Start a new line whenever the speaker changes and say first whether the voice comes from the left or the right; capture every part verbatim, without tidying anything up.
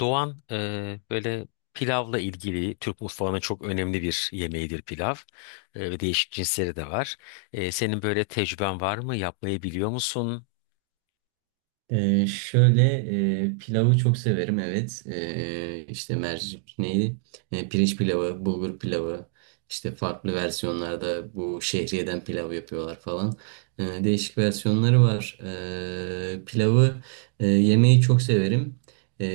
left: Doğan eee, böyle pilavla ilgili Türk mutfağının çok önemli bir yemeğidir pilav. Eee, ve değişik cinsleri de var. Eee, senin böyle tecrüben var mı? Yapmayı biliyor musun?
right: Ee, şöyle e, pilavı çok severim, evet. Ee, işte mercik neydi? Ee, pirinç pilavı, bulgur pilavı. İşte farklı versiyonlarda bu şehriyeden pilav yapıyorlar falan. Ee, değişik versiyonları var. Ee, pilavı e, yemeyi çok severim. Ee,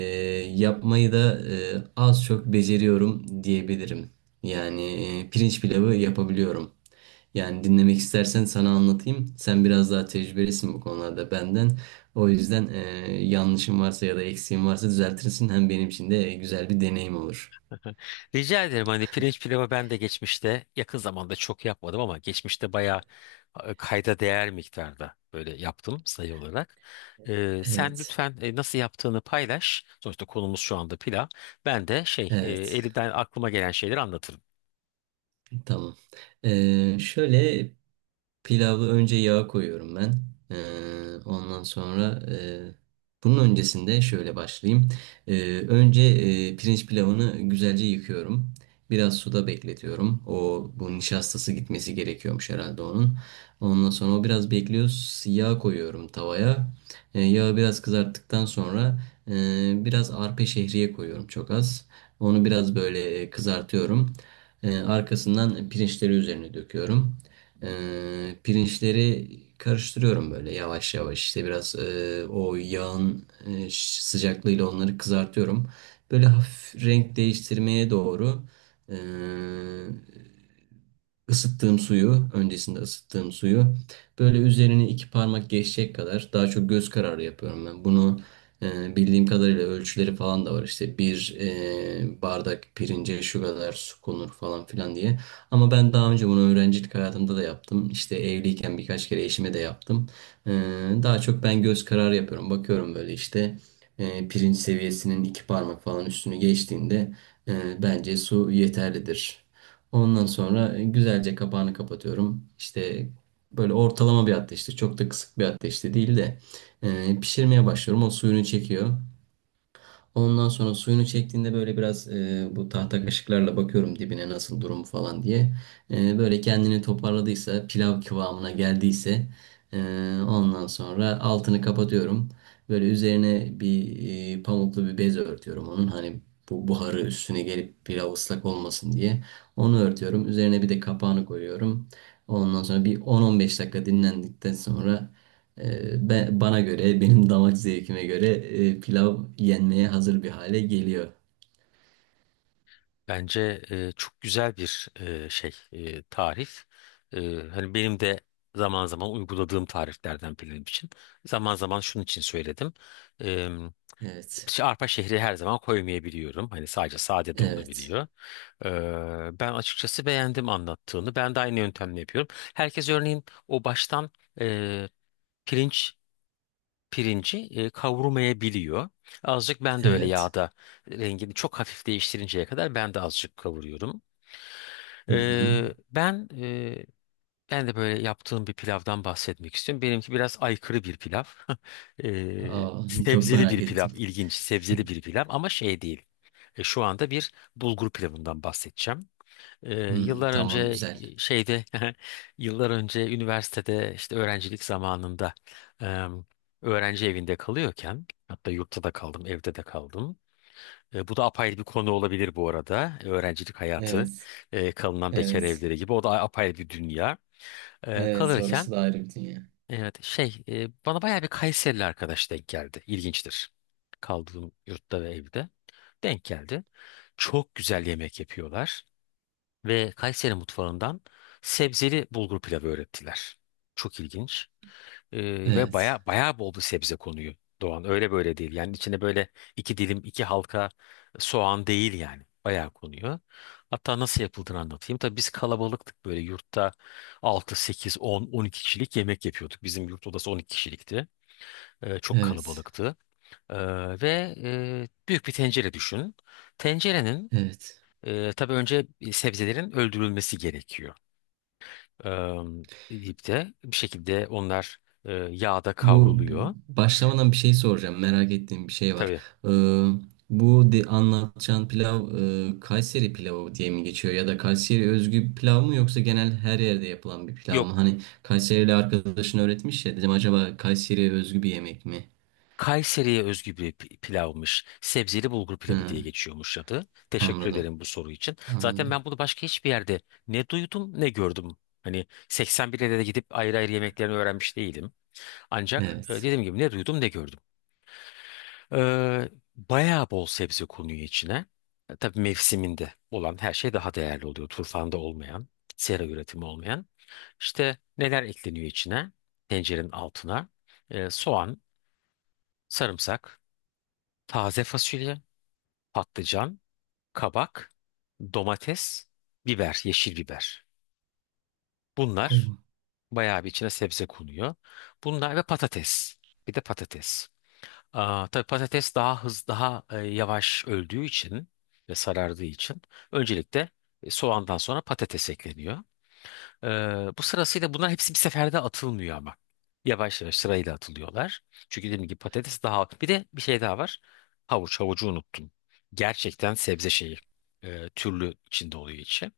right: Yapmayı da e, az çok beceriyorum diyebilirim. Yani e, pirinç pilavı yapabiliyorum. Yani dinlemek istersen sana anlatayım. Sen biraz daha tecrübelisin bu konularda benden. O yüzden eee yanlışım varsa ya da eksiğim varsa düzeltirsin. Hem benim için de e, güzel bir deneyim olur.
left: Rica ederim, hani pirinç pilavı ben de geçmişte yakın zamanda çok yapmadım ama geçmişte bayağı e, kayda değer miktarda böyle yaptım sayı olarak. Eee, sen
right: Evet,
left: lütfen e, nasıl yaptığını paylaş. Sonuçta konumuz şu anda pilav. Ben de şey e,
right: evet.
left: elimden aklıma gelen şeyleri anlatırım.
right: Tamam. Eee, şöyle Pilavı önce yağa koyuyorum ben. Ee, ondan sonra e, bunun öncesinde şöyle başlayayım. Ee, Önce e, pirinç pilavını güzelce yıkıyorum. Biraz suda bekletiyorum. O bu nişastası gitmesi gerekiyormuş herhalde onun. Ondan sonra o biraz bekliyor. Yağ koyuyorum tavaya. Ee, yağı biraz kızarttıktan sonra e, biraz arpa şehriye koyuyorum çok az. Onu biraz böyle e, kızartıyorum. Ee, arkasından pirinçleri üzerine döküyorum. Ee, pirinçleri Karıştırıyorum böyle yavaş yavaş, işte biraz e, o yağın e, ş- sıcaklığıyla onları kızartıyorum. Böyle hafif renk değiştirmeye doğru, e, ısıttığım suyu, öncesinde ısıttığım suyu böyle üzerine iki parmak geçecek kadar, daha çok göz kararı yapıyorum ben. Bunu e, bildiğim kadarıyla ölçüleri falan da var, işte bir e, bardak pirince şu kadar su konur falan filan diye. Ama ben daha önce bunu öğrencilik hayatımda da yaptım. İşte evliyken birkaç kere eşime de yaptım. Ee, Daha çok ben göz kararı yapıyorum. Bakıyorum böyle işte e, pirinç seviyesinin iki parmak falan üstünü geçtiğinde e, bence su yeterlidir. Ondan sonra güzelce kapağını kapatıyorum. İşte böyle ortalama bir ateşte, çok da kısık bir ateşte değil de e, pişirmeye başlıyorum. O suyunu çekiyor. Ondan sonra suyunu çektiğinde böyle biraz e, bu tahta kaşıklarla bakıyorum dibine nasıl, durumu falan diye. E, böyle kendini toparladıysa, pilav kıvamına geldiyse e, ondan sonra altını kapatıyorum. Böyle üzerine bir e, pamuklu bir bez örtüyorum onun. Hani bu buharı üstüne gelip pilav ıslak olmasın diye. Onu örtüyorum. Üzerine bir de kapağını koyuyorum. Ondan sonra bir on on beş dakika dinlendikten sonra ee, ben, bana göre, benim damak zevkime göre e, pilav yenmeye hazır bir hale geliyor.
left: Bence e, çok güzel bir e, şey e, tarif. E, Hani benim de zaman zaman uyguladığım tariflerden benim için. Zaman zaman şunun için söyledim. E,
right: Evet,
left: işte arpa şehri her zaman koymayabiliyorum. Hani sadece sade de
right: evet,
left: olabiliyor. E, ben açıkçası beğendim anlattığını. Ben de aynı yöntemle yapıyorum. Herkes örneğin o baştan e, pirinç pirinci e, kavurmayabiliyor. Azıcık ben de öyle
right: evet.
left: yağda rengini çok hafif değiştirinceye kadar ben de azıcık kavuruyorum.
right: Hı hı.
left: Ee, ben e, Ben de böyle yaptığım bir pilavdan bahsetmek istiyorum. Benimki biraz aykırı bir pilav. Ee,
right: Aa, çok
left: sebzeli bir
right: merak
left: pilav,
right: ettim.
left: ilginç sebzeli bir pilav ama şey değil. E, şu anda bir bulgur pilavından bahsedeceğim. Ee,
right: Hmm,
left: yıllar önce
right: tamam, güzel.
left: e, şeyde yıllar önce üniversitede işte öğrencilik zamanında em, öğrenci evinde kalıyorken hatta yurtta da kaldım, evde de kaldım. E, bu da apayrı bir konu olabilir bu arada. Öğrencilik hayatı,
right: Evet,
left: e, kalınan bekar
right: evet,
left: evleri gibi. O da apayrı bir dünya. E,
right: evet.
left: kalırken,
right: Orası da ayrı bir dünya.
left: evet, şey e, bana bayağı bir Kayserili arkadaş denk geldi. İlginçtir. Kaldığım yurtta ve evde denk geldi. Çok güzel yemek yapıyorlar ve Kayseri mutfağından sebzeli bulgur pilavı öğrettiler. Çok ilginç. Ee, ve
right: Evet,
left: baya baya bol bir sebze konuyor, Doğan. Öyle böyle değil. Yani içine böyle iki dilim, iki halka soğan değil yani. Bayağı konuyor. Hatta nasıl yapıldığını anlatayım. Tabii biz kalabalıktık, böyle yurtta altı, sekiz, on, on iki kişilik yemek yapıyorduk. Bizim yurt odası on iki kişilikti. Ee, çok
right: evet,
left: kalabalıktı. Ee, ve e, Büyük bir tencere düşün. Tencerenin,
right: evet.
left: e, tabii önce sebzelerin öldürülmesi gerekiyor. Ee, ipte bir şekilde onlar e, yağda
right: Bu
left: kavruluyor.
right: b- başlamadan bir şey soracağım. Merak ettiğim bir şey var.
left: Tabii.
right: Ee, bu de, Anlatacağın pilav e, Kayseri pilavı diye mi geçiyor ya da Kayseri özgü bir pilav mı, yoksa genel her yerde yapılan bir pilav
left: Yok.
right: mı? Hani Kayserili arkadaşın öğretmiş ya, dedim acaba Kayseri'ye özgü bir yemek mi?
left: Kayseri'ye özgü bir pi- pilavmış. Sebzeli bulgur pilavı diye
right: Hı,
left: geçiyormuş adı. Teşekkür
right: anladım.
left: ederim bu soru için. Zaten
right: Anladım.
left: ben bunu başka hiçbir yerde ne duydum ne gördüm. Hani seksen bire de gidip ayrı ayrı yemeklerini öğrenmiş değilim. Ancak e,
right: Evet.
left: dediğim gibi ne duydum ne gördüm. Ee, Bayağı bol sebze konuyor içine. E, Tabii mevsiminde olan her şey daha değerli oluyor. Turfanda olmayan, sera üretimi olmayan. İşte neler ekleniyor içine? Tencerenin altına. E, soğan, sarımsak. Taze fasulye, patlıcan, kabak, domates, biber, yeşil biber. Bunlar bayağı bir içine sebze konuyor. Bunlar ve patates. Bir de patates. Aa, tabii patates daha hız, daha e, yavaş öldüğü için ve sarardığı için öncelikle e, soğandan sonra patates ekleniyor. Ee, Bu sırasıyla bunlar hepsi bir seferde atılmıyor ama. Yavaş yavaş sırayla atılıyorlar. Çünkü dediğim gibi patates daha. Bir de bir şey daha var. Havuç. Havucu unuttum. Gerçekten sebze şeyi. E, türlü içinde oluyor içi.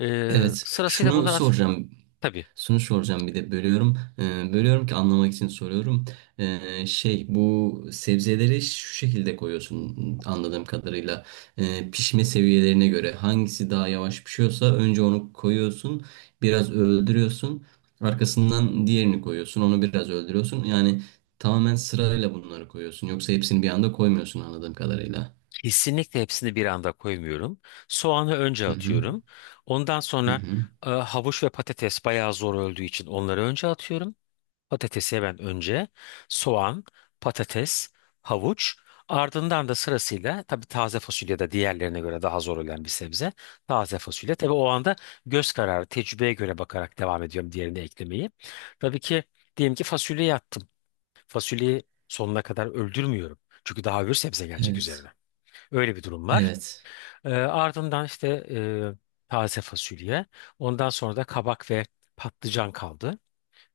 left: Ee,
right: Evet,
left: sırasıyla
right: şunu
left: bunlar at...
right: soracağım.
left: Tabii,
right: Şunu soracağım, bir de bölüyorum. Ee, bölüyorum ki anlamak için soruyorum. Ee, şey bu sebzeleri şu şekilde koyuyorsun anladığım kadarıyla. Ee, pişme seviyelerine göre hangisi daha yavaş pişiyorsa önce onu koyuyorsun. Biraz öldürüyorsun. Arkasından diğerini koyuyorsun. Onu biraz öldürüyorsun. Yani tamamen sırayla bunları koyuyorsun. Yoksa hepsini bir anda koymuyorsun anladığım kadarıyla.
left: kesinlikle hepsini bir anda koymuyorum. Soğanı önce
right: Hı hı.
left: atıyorum. Ondan
right: Hı
left: sonra
right: hı.
left: e, havuç ve patates bayağı zor öldüğü için onları önce atıyorum. Patatesi ben önce soğan, patates, havuç, ardından da sırasıyla tabii taze fasulye de diğerlerine göre daha zor olan bir sebze. Taze fasulye, tabii o anda göz kararı tecrübeye göre bakarak devam ediyorum diğerini eklemeyi. Tabii ki diyelim ki fasulyeyi attım. Fasulyeyi sonuna kadar öldürmüyorum. Çünkü daha öbür sebze gelecek üzerine.
right: Evet.
left: Öyle bir durum var.
right: Evet.
left: Ee, ardından işte e, taze fasulye. Ondan sonra da kabak ve patlıcan kaldı.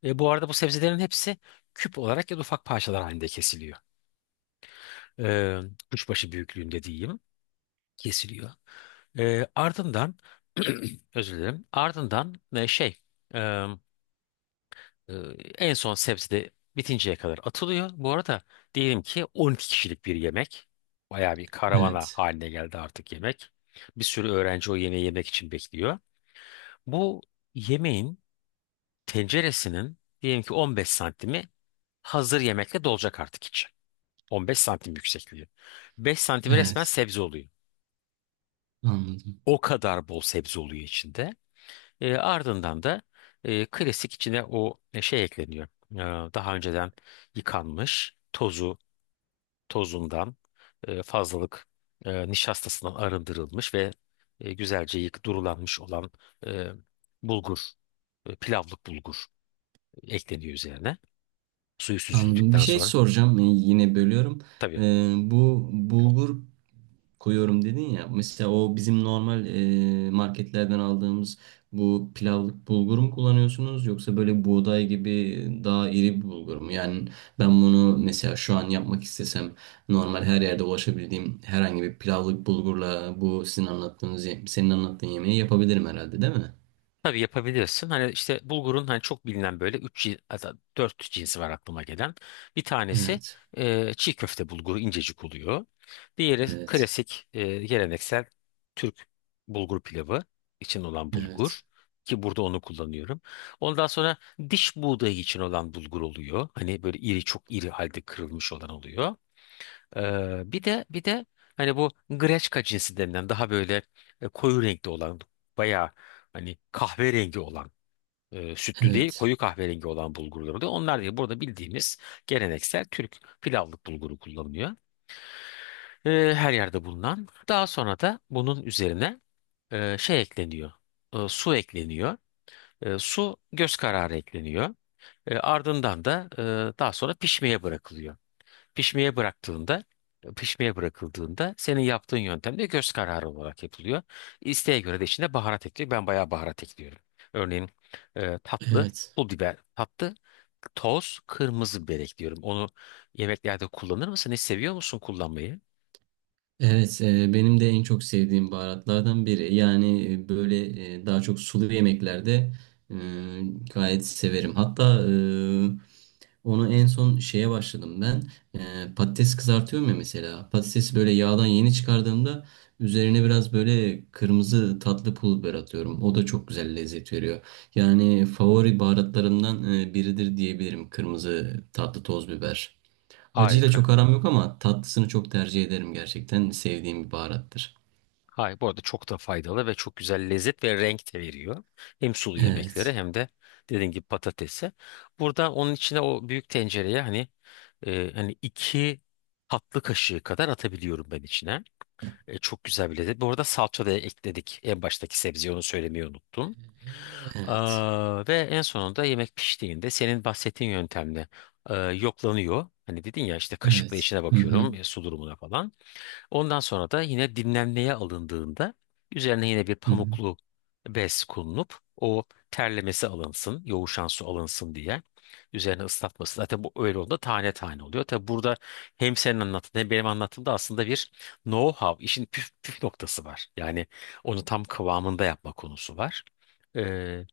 left: Ve bu arada bu sebzelerin hepsi küp olarak ya da ufak parçalar halinde kesiliyor. Ee, Kuşbaşı büyüklüğünde diyeyim, kesiliyor. Ee, ardından özür dilerim. Ardından, e, şey e, e, en son sebze de bitinceye kadar atılıyor. Bu arada diyelim ki on iki kişilik bir yemek. Bayağı bir karavana
right: Evet.
left: haline geldi artık yemek. Bir sürü öğrenci o yemeği yemek için bekliyor. Bu yemeğin tenceresinin diyelim ki on beş santimi hazır yemekle dolacak artık içi. on beş santim yüksekliği. beş santim resmen
right: Evet.
left: sebze oluyor.
right: Anladım.
left: O kadar bol sebze oluyor içinde. E, ardından da e, klasik içine o e, şey ekleniyor. E, Daha önceden yıkanmış, tozu, tozundan e, fazlalık e, nişastasından arındırılmış ve e, güzelce yık durulanmış olan e, bulgur, e, pilavlık bulgur ekleniyor üzerine. Suyu
right: Anladım. Bir
left: süzüldükten
right: şey
left: sonra.
right: soracağım. Yani yine bölüyorum. Ee,
left: Tabii.
right: bu bulgur koyuyorum dedin ya. Mesela o bizim normal e, marketlerden aldığımız bu pilavlık bulgur mu kullanıyorsunuz, yoksa böyle buğday gibi daha iri bir bulgur mu? Yani ben bunu mesela şu an yapmak istesem normal her yerde ulaşabildiğim herhangi bir pilavlık bulgurla bu sizin anlattığınız, ye- senin anlattığın yemeği yapabilirim herhalde, değil mi?
left: Tabii yapabilirsin. Hani işte bulgurun, hani çok bilinen böyle üç dört cinsi var aklıma gelen. Bir tanesi
right: Evet.
left: e, çiğ köfte bulguru, incecik oluyor. Diğeri
right: Evet.
left: klasik, e, geleneksel Türk bulgur pilavı için olan bulgur
right: Evet.
left: ki burada onu kullanıyorum. Ondan sonra diş buğdayı için olan bulgur oluyor. Hani böyle iri, çok iri halde kırılmış olan oluyor. Ee, bir de bir de hani bu greçka cinsi denilen daha böyle e, koyu renkli olan, bayağı hani kahverengi olan, e, sütlü değil
right: Evet.
left: koyu kahverengi olan bulgurlar oluyor. Onlar değil, burada bildiğimiz geleneksel Türk pilavlık bulguru kullanılıyor. Ee, her yerde bulunan. Daha sonra da bunun üzerine e, şey ekleniyor. E, su ekleniyor. E, su göz kararı ekleniyor. E, ardından da e, daha sonra pişmeye bırakılıyor. Pişmeye bıraktığında, pişmeye bırakıldığında senin yaptığın yöntemde göz kararı olarak yapılıyor. İsteğe göre de içine baharat ekliyor. Ben bayağı baharat ekliyorum. Örneğin e, tatlı,
right: Evet.
left: pul biber, tatlı, toz, kırmızı biber ekliyorum. Onu yemeklerde kullanır mısın? Hiç seviyor musun kullanmayı?
right: Evet, e, benim de en çok sevdiğim baharatlardan biri. Yani e, böyle e, daha çok sulu yemeklerde e, gayet severim. Hatta e, onu en son şeye başladım ben. E, patates kızartıyorum ya mesela. Patatesi böyle yağdan yeni çıkardığımda üzerine biraz böyle kırmızı tatlı pul biber atıyorum. O da çok güzel lezzet veriyor. Yani favori baharatlarımdan e, biridir diyebilirim, kırmızı tatlı toz biber. Acıyla
left: Harika.
right: çok aram yok ama tatlısını çok tercih ederim gerçekten. Sevdiğim bir baharattır.
left: Hayır, bu arada çok da faydalı ve çok güzel lezzet ve renk de veriyor. Hem sulu yemeklere
right: Evet.
left: hem de dediğin gibi patatese. Burada onun içine o büyük tencereye hani E, hani iki tatlı kaşığı kadar atabiliyorum ben içine. E, çok güzel bir lezzet. Bu arada salça da ekledik en baştaki sebzeye, onu söylemeyi unuttum.
right: Evet.
left: Aa, ve en sonunda yemek piştiğinde senin bahsettiğin yöntemle e, yoklanıyor. Hani dedin ya, işte kaşıkla
right: Evet.
left: içine
right: Hı hı.
left: bakıyorum e, su durumuna falan. Ondan sonra da yine dinlenmeye alındığında üzerine yine bir
right: Hı hı.
left: pamuklu bez konulup o terlemesi alınsın, yoğuşan su alınsın diye üzerine ıslatması. Zaten bu öyle olduğunda tane tane oluyor. Tabi burada hem senin anlattığın hem benim anlattığımda aslında bir know-how, işin püf, püf noktası var. Yani onu tam kıvamında yapma konusu var. Ee,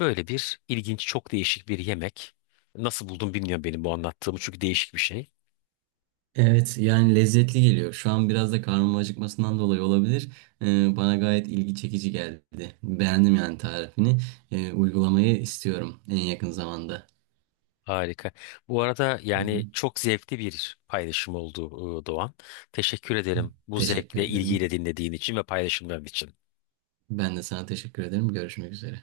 left: Böyle bir ilginç, çok değişik bir yemek. Nasıl buldum bilmiyorum benim bu anlattığımı, çünkü değişik bir şey.
right: Evet, yani lezzetli geliyor. Şu an biraz da karnım acıkmasından dolayı olabilir. Ee, bana gayet ilgi çekici geldi. Beğendim yani tarifini. Ee, uygulamayı istiyorum en yakın zamanda.
left: Harika. Bu arada
right: Hı
left: yani
right: hı.
left: çok zevkli bir paylaşım oldu, e, Doğan. Teşekkür ederim bu
right: Teşekkür
left: zevkle,
right: ederim.
left: ilgiyle dinlediğin için ve paylaşımların için.
right: Ben de sana teşekkür ederim. Görüşmek üzere.